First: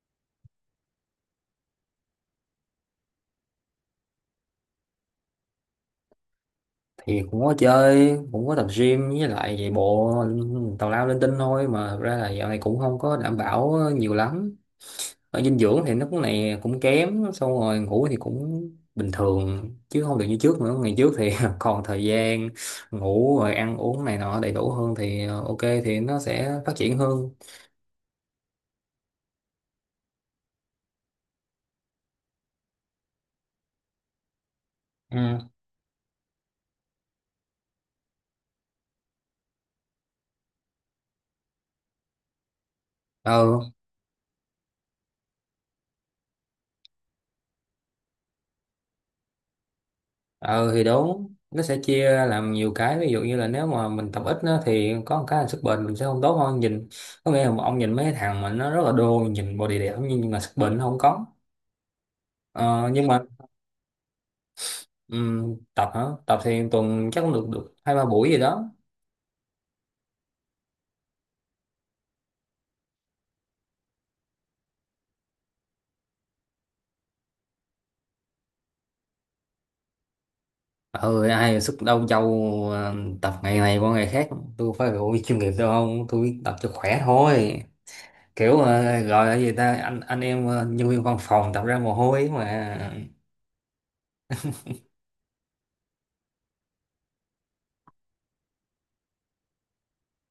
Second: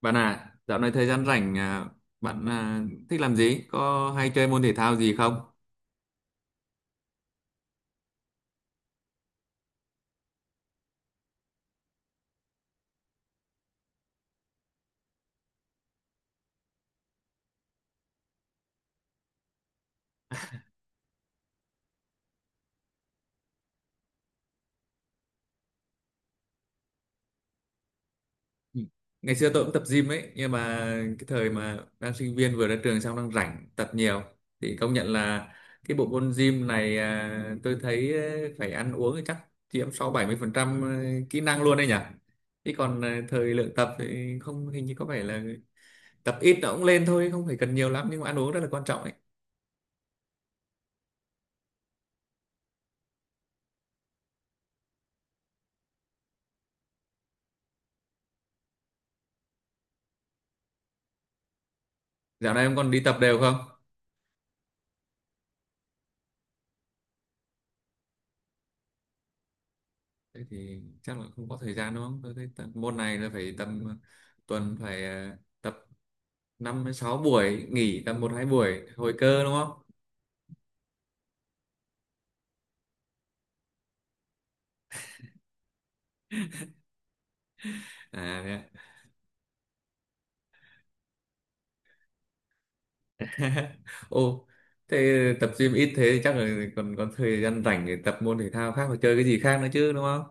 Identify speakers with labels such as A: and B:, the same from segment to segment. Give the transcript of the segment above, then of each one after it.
A: Bạn à, dạo này thời gian rảnh à, bạn à, thích làm gì? Có hay chơi môn thể thao gì không?
B: Thì cũng có chơi, cũng có tập gym với lại chạy bộ tào lao linh tinh thôi, mà thật ra là dạo này cũng không có đảm bảo nhiều lắm ở dinh dưỡng thì nó cũng này cũng kém, xong rồi ngủ thì cũng bình thường chứ không được như trước nữa. Ngày trước thì còn thời gian ngủ rồi ăn uống này nọ đầy đủ hơn thì ok thì nó sẽ phát triển hơn.
A: Ừ. Ngày xưa tôi cũng tập gym ấy, nhưng mà cái thời mà đang sinh viên vừa ra trường xong đang rảnh tập nhiều thì công nhận
B: Ừ.
A: là cái bộ môn gym này à, tôi thấy phải ăn uống thì chắc chiếm sáu bảy mươi phần trăm à, kỹ năng luôn đấy nhỉ. Chứ còn thời
B: Ừ.
A: lượng tập thì không, hình như có vẻ là tập ít nó cũng lên thôi, không phải cần nhiều lắm, nhưng mà ăn uống rất là quan trọng ấy.
B: ờ thì đúng, nó sẽ chia ra làm nhiều cái, ví dụ như là nếu mà mình tập ít á, thì có một cái là sức bền mình sẽ không tốt hơn. Nhìn có nghĩa là ông nhìn mấy cái thằng mà nó rất là đô, nhìn body đẹp nhưng mà sức bền nó không có.
A: Dạo này em
B: ờ,
A: còn đi
B: nhưng
A: tập
B: mà
A: đều không?
B: tập hả? Tập thì tuần chắc cũng được được 2-3 buổi gì đó.
A: Thế thì chắc là không có thời gian đúng không, tôi thấy tập, môn này là phải tầm tuần phải tập năm đến sáu buổi, nghỉ tầm một hai buổi hồi cơ đúng không.
B: Ừ, ai sức đâu châu. Ờ, tập ngày này qua ngày khác, tôi phải ủi chuyên nghiệp đâu, không tôi tập cho khỏe thôi.
A: À thế
B: Kiểu
A: ạ.
B: gọi là gì ta, anh em, nhân viên văn phòng tập ra mồ hôi mà.
A: Ô, thế tập gym ít thế thì chắc là còn còn thời gian rảnh để tập môn thể thao khác và chơi cái gì khác nữa chứ đúng không.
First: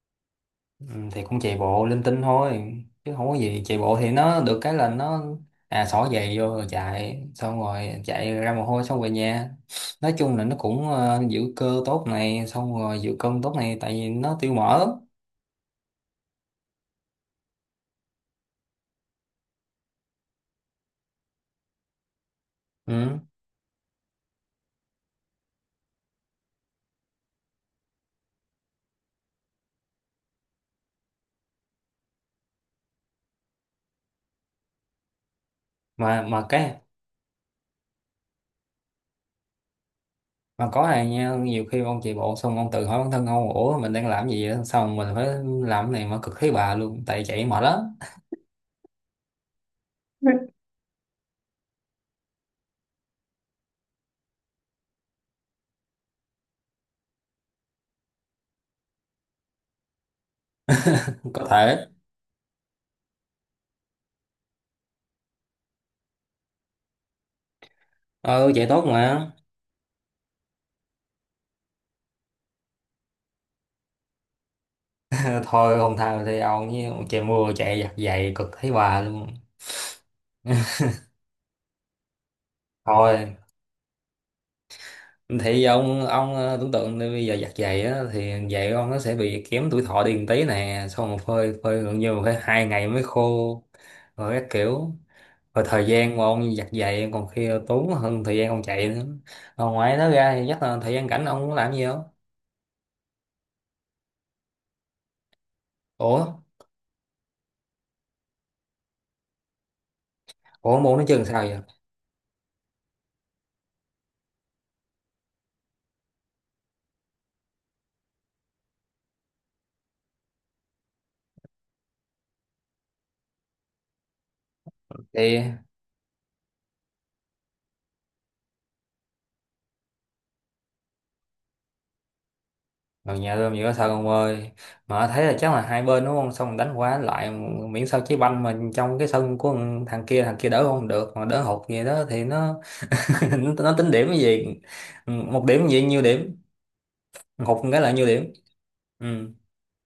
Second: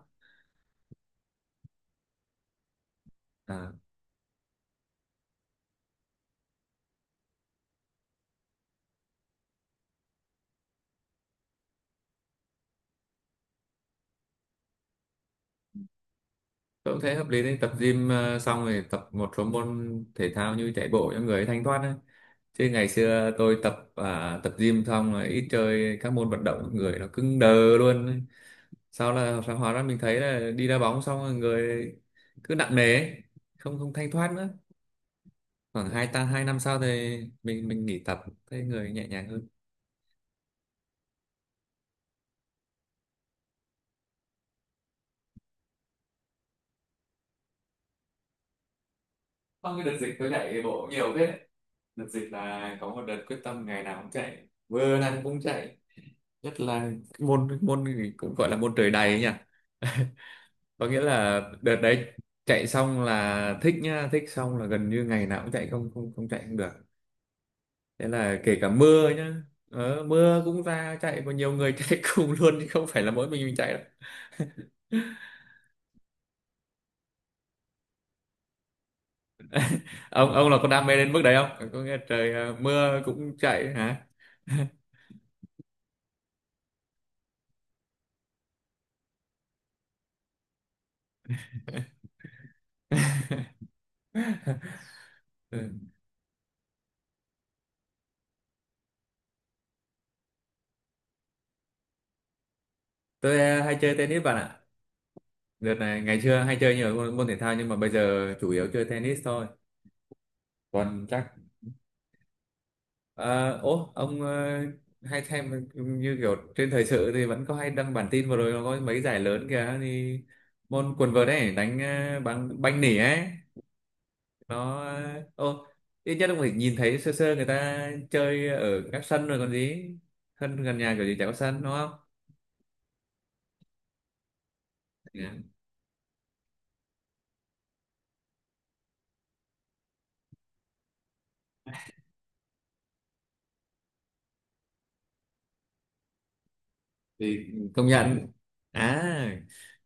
B: Ừ, thì cũng chạy bộ linh tinh thôi chứ không có gì.
A: À,
B: Chạy bộ thì nó được cái là nó, à, xỏ giày vô rồi chạy, xong rồi chạy ra mồ hôi xong về nhà. Nói chung là nó cũng giữ cơ tốt này, xong rồi giữ cân tốt này, tại vì nó tiêu mỡ.
A: tôi cũng thấy hợp lý đấy, tập gym xong rồi tập một số môn thể thao như chạy bộ cho người thanh thoát ấy. Chứ ngày
B: Ừ.
A: xưa tôi tập à, tập gym xong rồi ít chơi các môn vận động, người nó cứng đờ luôn ấy. Sau là phải hóa ra mình thấy là đi đá bóng xong rồi người cứ nặng nề ấy, không không thanh thoát nữa, khoảng hai
B: mà
A: ta hai
B: mà
A: năm sau
B: cái
A: thì mình nghỉ tập, thấy người nhẹ nhàng hơn.
B: mà có này nha, nhiều khi ông chạy bộ xong ông tự hỏi bản thân ông, ủa mình đang làm gì đó, xong mình phải làm cái này mà cực thấy bà luôn tại chạy mệt lắm.
A: Sau cái đợt dịch tôi chạy bộ nhiều thế, đợt dịch là có một đợt quyết tâm ngày nào cũng chạy, vừa nào cũng chạy, nhất là môn môn cũng gọi là môn trời đầy ấy nhỉ. Có nghĩa là
B: Có
A: đợt
B: thể.
A: đấy chạy xong là thích nhá, thích xong là gần như ngày nào cũng chạy, không không không chạy không được. Thế là
B: Ờ
A: kể
B: chạy
A: cả
B: tốt
A: mưa
B: mà.
A: nhá, mưa cũng ra chạy, và nhiều người chạy cùng luôn chứ không phải là mỗi mình chạy đâu.
B: Thôi không thao thì ông với chạy mưa, chạy giặt giày cực thấy bà luôn.
A: Ông là có đam mê đến mức đấy không, có nghe trời à, mưa cũng
B: Thôi
A: chạy hả?
B: thì ông tưởng tượng đi, bây giờ giặt giày á thì giày ông nó sẽ bị kém tuổi thọ đi một tí nè, xong một phơi phơi gần như phải 2 ngày mới khô, rồi các kiểu, rồi
A: Ừ.
B: thời gian mà ông giặt giày còn khi tốn hơn thời gian ông chạy nữa. Rồi ngoài đó ra thì chắc là thời gian rảnh ông có làm gì không?
A: Tôi à, hay chơi tennis bạn ạ, đợt này ngày
B: ủa
A: xưa hay chơi nhiều môn, môn thể thao, nhưng mà bây giờ chủ yếu chơi tennis thôi.
B: ủa muốn nó
A: Còn chắc
B: chừng sao vậy?
A: Ờ, ố ông hay xem như kiểu trên thời sự thì vẫn có hay đăng bản tin, vừa rồi nó có mấy giải lớn kìa, thì môn quần vợt ấy đánh bằng banh nỉ ấy, nó ờ,
B: Thì
A: ô ít nhất ông phải nhìn thấy sơ sơ người ta chơi ở các sân rồi còn gì, sân gần nhà kiểu gì chả có sân đúng không.
B: rồi nhà tôi nhiều sao ông ơi, mà thấy
A: Dạ.
B: là chắc là hai bên đúng không, xong đánh quá lại, miễn sao trái banh mà trong cái sân của thằng kia, thằng kia đỡ không được mà đỡ hụt gì đó thì nó tính điểm cái gì, một điểm gì nhiêu điểm,
A: Thì
B: hụt một cái
A: công
B: là nhiêu
A: nhận
B: điểm. Ừ.
A: à,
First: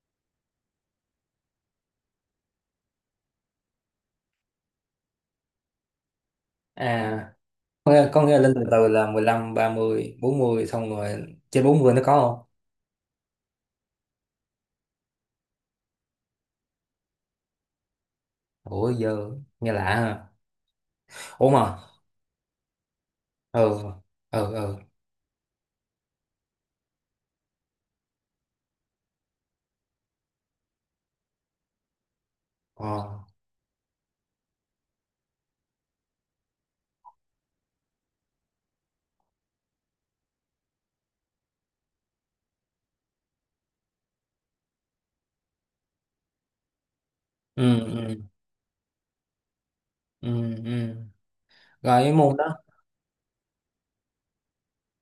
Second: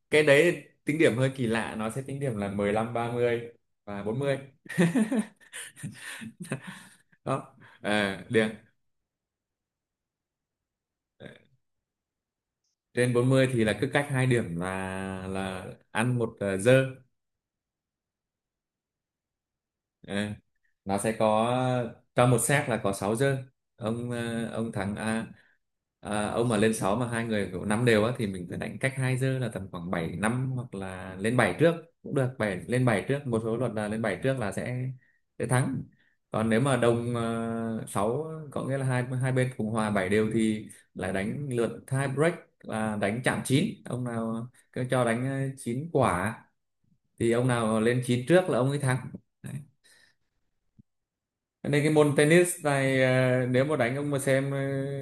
A: cái đấy tính điểm hơi kỳ lạ, nó sẽ tính điểm là mười lăm, ba mươi và bốn mươi.
B: À,
A: Đó,
B: có nghĩa,
A: à,
B: có nghĩa
A: được,
B: lên từ từ là 15 30 40, xong rồi trên 40 nó có không?
A: trên 40 thì là cứ cách hai điểm là là ăn một dơ.
B: Ủa giờ nghe lạ
A: Ờ,
B: ha.
A: nó sẽ
B: Ủa
A: có
B: mà,
A: trong một set là có 6 giơ,
B: ừ,
A: ông
B: ừ,
A: ờ, ông
B: ừ.
A: thắng à, à, ông mà lên 6 mà hai người kiểu năm đều á thì mình phải đánh cách hai giơ, là tầm khoảng bảy năm hoặc là lên 7 trước cũng được, bảy lên 7
B: Ờ.
A: trước, một số luật là lên 7 trước là sẽ thắng. Còn nếu mà đồng 6, có nghĩa là hai hai bên cùng hòa 7 đều thì lại đánh lượt tie break, là đánh chạm chín, ông nào cứ cho đánh 9 quả thì ông
B: Ừ,
A: nào lên
B: ừ,
A: 9 trước là ông ấy thắng.
B: ừ, ừ,
A: Nên cái
B: rồi
A: môn
B: cái môn
A: tennis
B: đó.
A: này nếu mà đánh ông mà xem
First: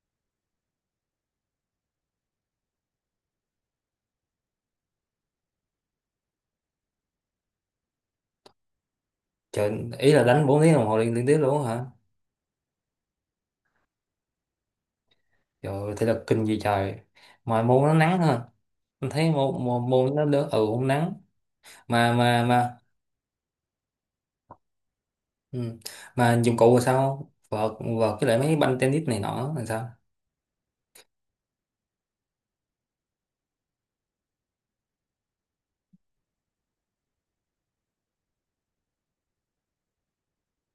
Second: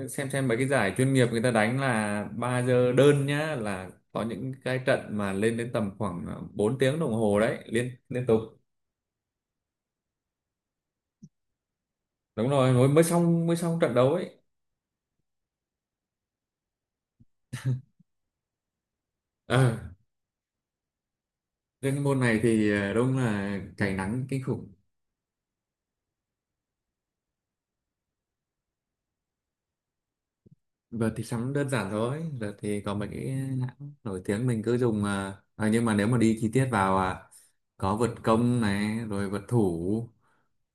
A: xem mấy cái giải chuyên nghiệp người ta đánh là 3 giờ đơn nhá, là có những cái trận mà lên đến tầm khoảng 4 tiếng đồng hồ đấy, liên liên tục.
B: Trời, ý là đánh 4 tiếng đồng hồ liên tiếp luôn hả?
A: Đúng rồi, mới mới xong, mới xong trận đấu ấy.
B: Trời ơi, thể lực kinh gì trời. Mà môn nó nắng ha. Mình thấy môn
A: Ờ,
B: môn, môn nó đỡ, ừ cũng nắng.
A: riêng cái môn này thì
B: Mà
A: đúng là cháy nắng kinh khủng.
B: Ừ. Mà dụng cụ là sao? Vợt cái lại mấy banh tennis này nọ là sao?
A: Giờ thì sắm đơn giản thôi, giờ thì có mấy cái hãng nổi tiếng mình cứ dùng nhưng mà nếu mà đi chi tiết vào à, có vượt công này, rồi vượt thủ,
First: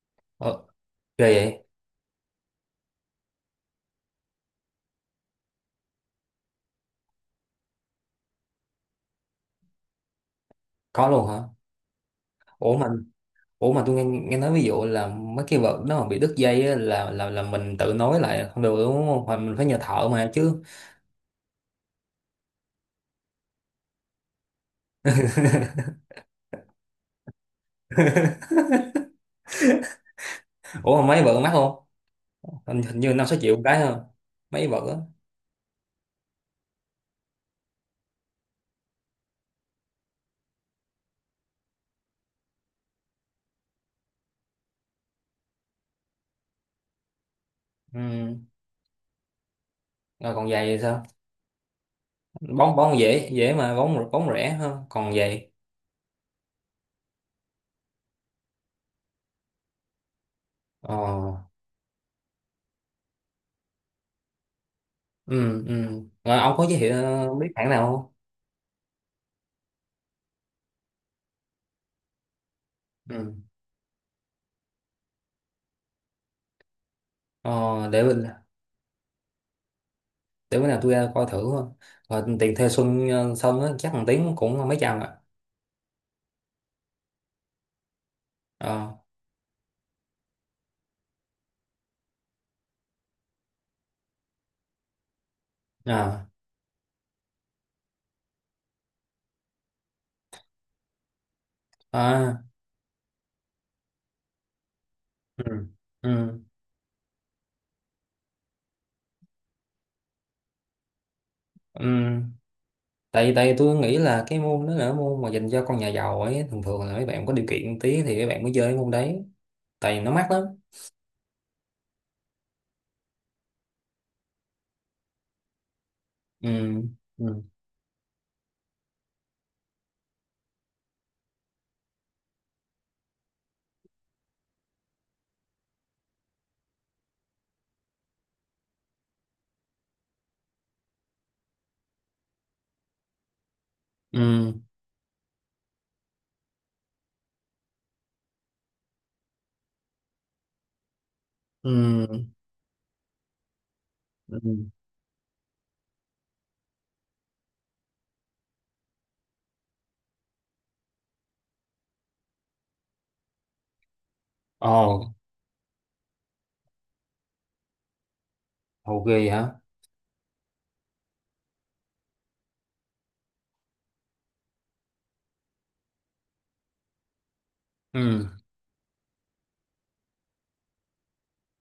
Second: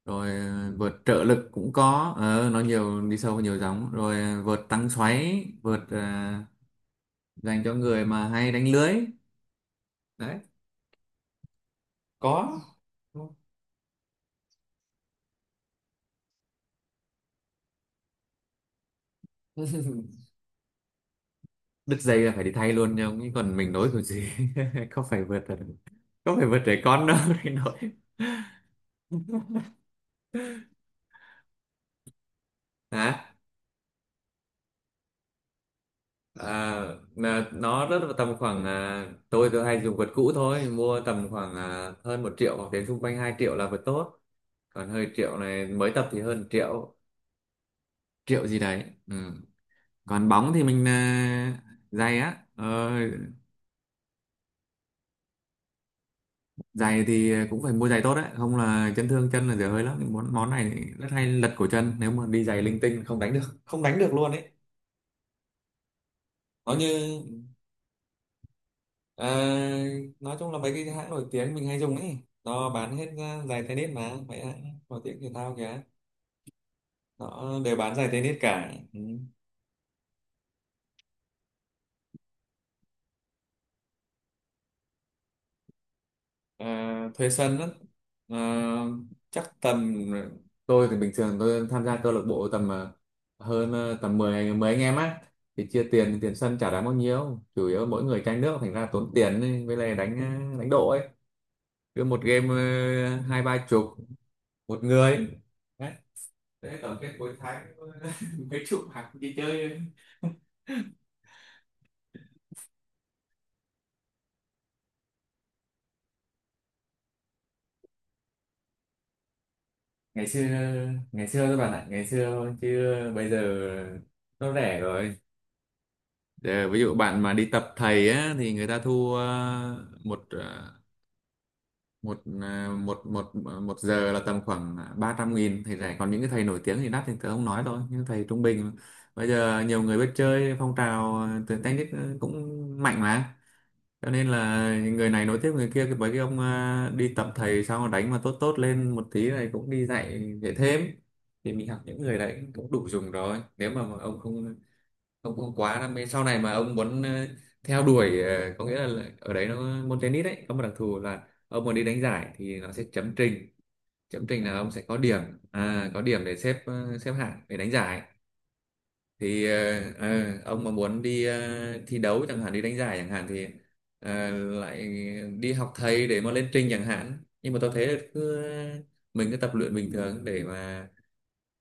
A: rồi
B: Ờ,
A: vượt trợ
B: ghê
A: lực
B: vậy?
A: cũng có, nó nhiều, đi sâu vào nhiều giống, rồi vượt tăng xoáy, vượt dành cho người mà hay đánh lưới đấy,
B: Có luôn hả?
A: có.
B: Ủa mà ủa mà tôi nghe nói ví dụ là mấy cái vợt nó mà bị đứt dây á, là mình tự nối lại không được đúng không? Hoặc mình phải nhờ thợ mà chứ.
A: Đứt dây là phải đi thay luôn, nhưng chứ còn mình nối kiểu gì. Không phải vượt, không phải vượt trẻ con đâu để nối.
B: Ủa mà mấy vợt mắc không? Hình như năm
A: Hả?
B: sáu triệu một cái không? Mấy vợt á.
A: À, là nó rất là tầm khoảng à, tôi hay dùng vượt cũ thôi, mua tầm khoảng à, hơn 1 triệu hoặc đến xung quanh 2 triệu là vượt tốt, còn hơi triệu này mới tập thì hơn triệu,
B: Ừ.
A: triệu gì đấy ừ. Còn
B: Rồi còn
A: bóng thì
B: giày thì
A: mình
B: sao?
A: à, giày á
B: Bóng
A: ờ,
B: bóng dễ dễ mà, bóng bóng rẻ hơn. Còn giày.
A: giày thì cũng phải mua giày tốt đấy, không là chấn thương chân là dở hơi lắm, món món này thì
B: Ờ.
A: rất hay lật cổ chân, nếu mà đi giày linh tinh không đánh được, không đánh được luôn ấy.
B: Ừ, ừ. Rồi ông có
A: Nó
B: giới
A: như
B: thiệu biết hãng nào không?
A: ờ, nói chung là mấy cái hãng nổi tiếng mình hay dùng ấy, nó bán hết
B: Ừ.
A: ra giày tennis mà, mấy hãng nổi tiếng thể thao kìa nó đều
B: Ờ,
A: bán
B: để
A: giày tennis cả ừ.
B: để bữa nào tôi ra coi thử thôi, và tiền thuê Xuân xong á chắc thằng Tiến cũng mấy trăm ạ.
A: Ờ, thuê sân á, Ờ,
B: Ờ.
A: chắc tầm tôi thì bình thường tôi tham gia câu lạc bộ tầm tầm 10 anh 10 anh em á, thì chia tiền,
B: À,
A: tiền sân chả đáng bao nhiêu, chủ yếu mỗi người chai nước thành ra tốn tiền ấy, với lại đánh đánh độ ấy, cứ một
B: à.
A: game hai ba chục một người
B: Ừ,
A: đấy,
B: ừ,
A: thế tổng kết cuối tháng mấy chục hàng đi chơi.
B: ừ. tại tại tôi nghĩ là cái môn đó là môn mà dành cho con nhà giàu ấy, thường thường là mấy bạn có điều kiện tí thì mấy bạn mới chơi cái môn đấy, tại vì nó
A: Ngày
B: mắc
A: xưa,
B: lắm.
A: ngày xưa các bạn ạ, ngày xưa chứ bây giờ nó rẻ rồi.
B: Ừ,
A: Để, ví dụ bạn mà
B: ừ,
A: đi tập thầy á thì người ta thu một một một giờ là tầm khoảng 300.000, Thầy rẻ, còn những cái thầy nổi tiếng thì đắt thì tớ không nói đâu, những thầy trung bình bây giờ nhiều người biết chơi, phong trào tuyển tennis cũng mạnh mà, cho nên
B: ừ,
A: là người này nối tiếp người kia, cái mấy cái ông đi tập thầy xong rồi đánh mà tốt tốt lên một tí này cũng đi dạy, dạy thêm, thì mình học những người
B: ừ,
A: đấy cũng đủ dùng rồi, nếu mà ông
B: ừ.
A: không, ông cũng quá đam mê sau này mà ông muốn theo đuổi có nghĩa là ở đấy nó môn tennis đấy có một đặc thù là ông muốn đi đánh giải thì nó sẽ chấm trình, chấm trình là ông
B: Ồ.
A: sẽ có điểm, à, có điểm để xếp xếp hạng để đánh giải,
B: Hậu ghê
A: thì
B: hả?
A: ông mà muốn đi thi đấu chẳng hạn, đi đánh giải chẳng hạn, thì ờ, lại đi học thầy để mà lên trình chẳng hạn, nhưng mà tôi thấy là
B: Ừ.
A: cứ mình cứ tập luyện bình thường để mà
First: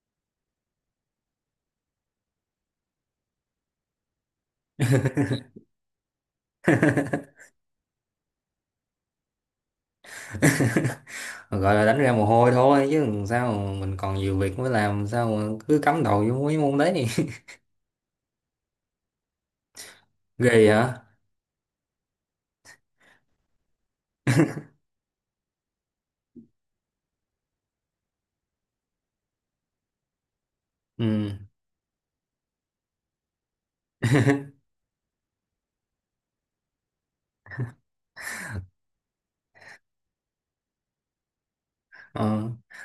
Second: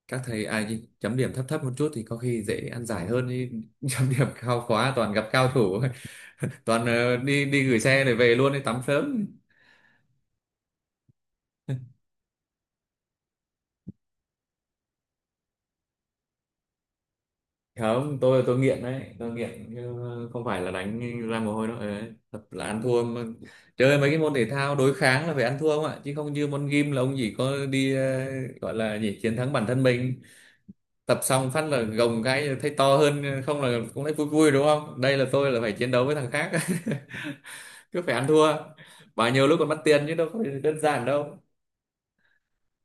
A: các thầy ai chấm điểm thấp thấp một chút thì có khi dễ ăn giải hơn chứ, chấm điểm cao quá toàn gặp cao thủ, toàn đi đi gửi xe để về luôn, đi tắm sớm.
B: Gọi là đánh ra mồ hôi thôi chứ sao, mình còn nhiều việc mới, làm sao mà cứ cắm đầu vô mấy môn đấy.
A: Không, tôi nghiện đấy, tôi nghiện chứ không phải
B: Ghê
A: là
B: hả?
A: đánh ra mồ hôi đâu. Ờ, thật là ăn thua mà. Chơi mấy cái môn thể thao đối kháng là phải ăn thua không ạ, chứ không như môn gym là ông chỉ có đi gọi là gì, chiến thắng bản thân mình,
B: Ừ.
A: tập xong phát là gồng cái thấy to hơn không là cũng thấy vui vui đúng không, đây là tôi là phải chiến đấu với thằng khác, cứ phải ăn thua, bao nhiêu lúc còn mất tiền chứ đâu có đơn giản đâu.
B: Ờ.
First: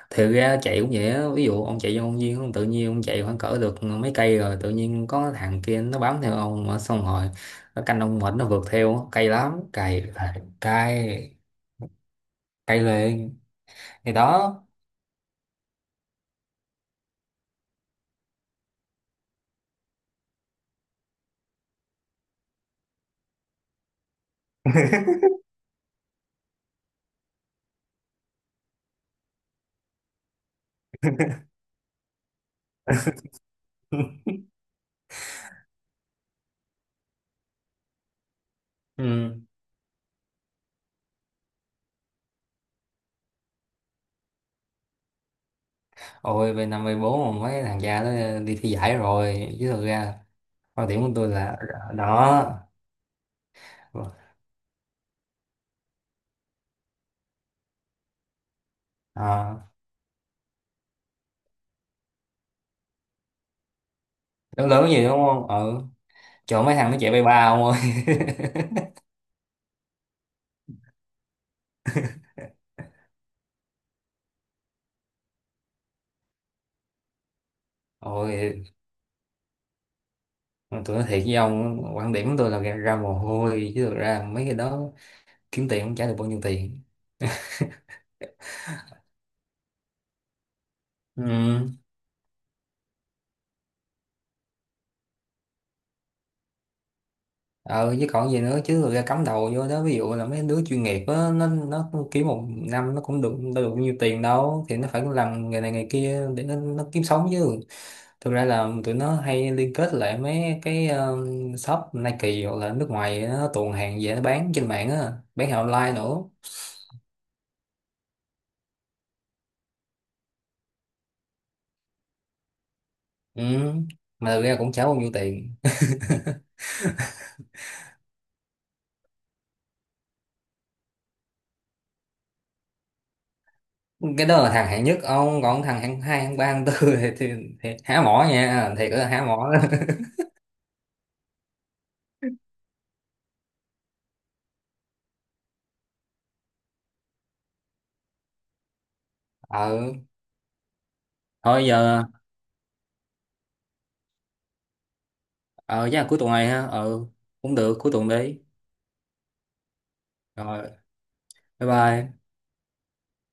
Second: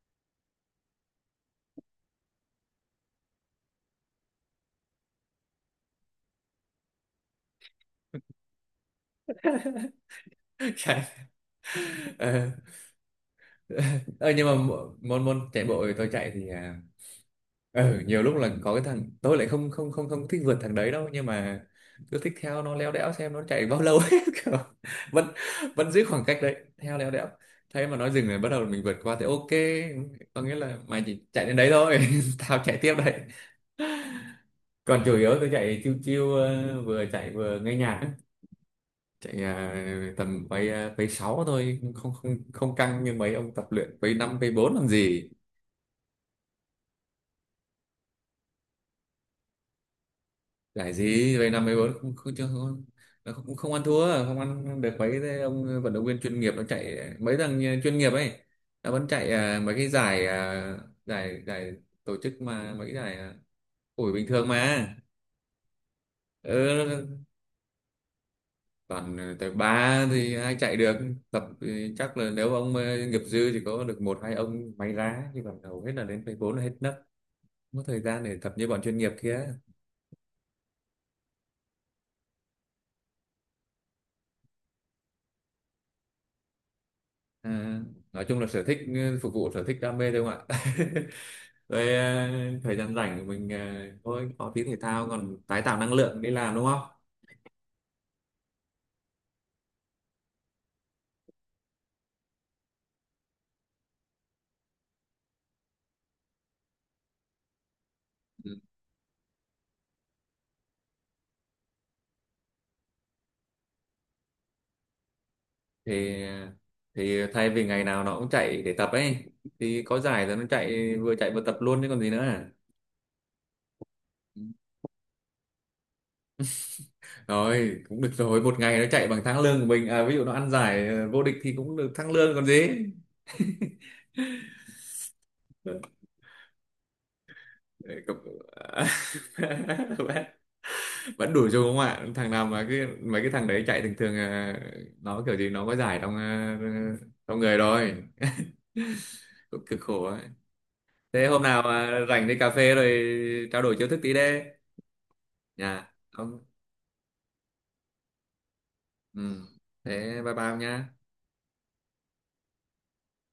B: Thiệt ra chạy cũng vậy á, ví dụ ông chạy vô công viên, ông tự nhiên ông chạy khoảng cỡ được mấy cây rồi tự nhiên có thằng kia nó bám theo ông mà, xong rồi nó canh ông mệt nó vượt theo á. Cay lắm, cay là
A: Chạy
B: cay,
A: ờ
B: cay lên, thì
A: Ờ, nhưng mà
B: đó.
A: môn môn chạy bộ thì tôi chạy thì à, nhiều lúc là có cái thằng tôi lại không không không không thích vượt thằng đấy đâu, nhưng mà cứ thích theo nó léo đéo xem nó chạy bao lâu ấy kiểu, vẫn vẫn giữ khoảng cách đấy theo léo đéo. Thế mà nó dừng rồi bắt đầu mình vượt qua thì ok, có nghĩa là mày chỉ chạy đến đấy thôi, tao chạy tiếp đấy. Còn chủ yếu tôi chạy chiêu chiêu vừa chạy vừa nghe nhạc,
B: Ừ.
A: chạy à, tầm quay à, quay 6 thôi, không không không căng như mấy ông tập luyện quay 5 quay 4 làm gì,
B: Ôi về năm về bốn mà mấy thằng cha nó đi thi giải rồi chứ, thực ra quan
A: giải
B: điểm của tôi
A: gì quay
B: là,
A: 5 quay bốn, không không,
B: đó,
A: chưa- không, nó cũng không ăn thua, không ăn được mấy cái ông vận động viên chuyên nghiệp, nó chạy, mấy thằng nhà chuyên nghiệp ấy nó vẫn chạy à,
B: à,
A: mấy cái giải à, giải giải tổ chức mà, mấy cái giải à, ủi bình thường
B: lớn
A: mà
B: lớn gì đúng không, ừ chỗ mấy thằng nó chạy
A: ừ,
B: bay ba ông ơi.
A: toàn tới ba thì ai chạy được, tập thì chắc là nếu ông nghiệp dư thì có được một hai ông may ra, chứ còn hầu hết là đến phase bốn là hết nấc. Không có thời gian để tập như
B: Ôi.
A: bọn chuyên nghiệp kia.
B: Mà tôi nói thiệt với ông quan điểm của tôi là ra mồ hôi chứ thực ra mấy cái đó kiếm tiền cũng trả được bao nhiêu tiền.
A: À, nói chung là sở thích ừ, phục vụ sở thích đam mê thôi không ạ.
B: Ừ.
A: Rồi à, thời gian rảnh của mình à, thôi có tí thể thao còn tái tạo năng lượng đi làm đúng không.
B: Ờ với còn gì nữa chứ, thực ra cắm đầu vô đó, ví dụ là mấy đứa chuyên nghiệp á, nó kiếm một năm nó cũng được đâu được bao nhiêu tiền đâu, thì nó phải làm nghề này nghề kia để nó kiếm sống chứ. Thực ra
A: Ừ.
B: là tụi nó hay liên kết lại mấy cái shop Nike hoặc là nước ngoài nó tuồn hàng về nó bán trên mạng á, bán hàng online
A: thì
B: nữa.
A: thì thay vì ngày nào nó cũng chạy để tập ấy, thì có giải rồi nó chạy, vừa chạy vừa tập luôn chứ còn gì nữa à.
B: Ừ. Mà thực ra cũng trả bao nhiêu tiền.
A: Rồi cũng được rồi, một ngày nó chạy bằng tháng lương của mình à, ví dụ nó ăn giải vô địch thì cũng được tháng lương còn gì.
B: Cái đó là thằng hạng nhất ông, còn thằng hạng hai hạng ba hạng tư thì, thì, thì
A: Đấy,
B: há mỏ
A: cũng-
B: nha, thiệt là há mỏ.
A: vẫn đủ dùng không ạ, thằng nào mà cái mấy cái thằng đấy chạy thường thường à, nó kiểu gì nó có giải trong à, trong người rồi, cũng cực
B: Ờ
A: khổ ấy. Thế hôm nào
B: thôi
A: mà
B: giờ.
A: rảnh đi cà phê rồi trao đổi chiêu thức tí đi nha
B: Ờ chắc là cuối tuần
A: không
B: này ha. Ờ cũng được, cuối tuần đi.
A: ừ. Thế bye bye ông
B: Rồi
A: nhá.
B: bye bye.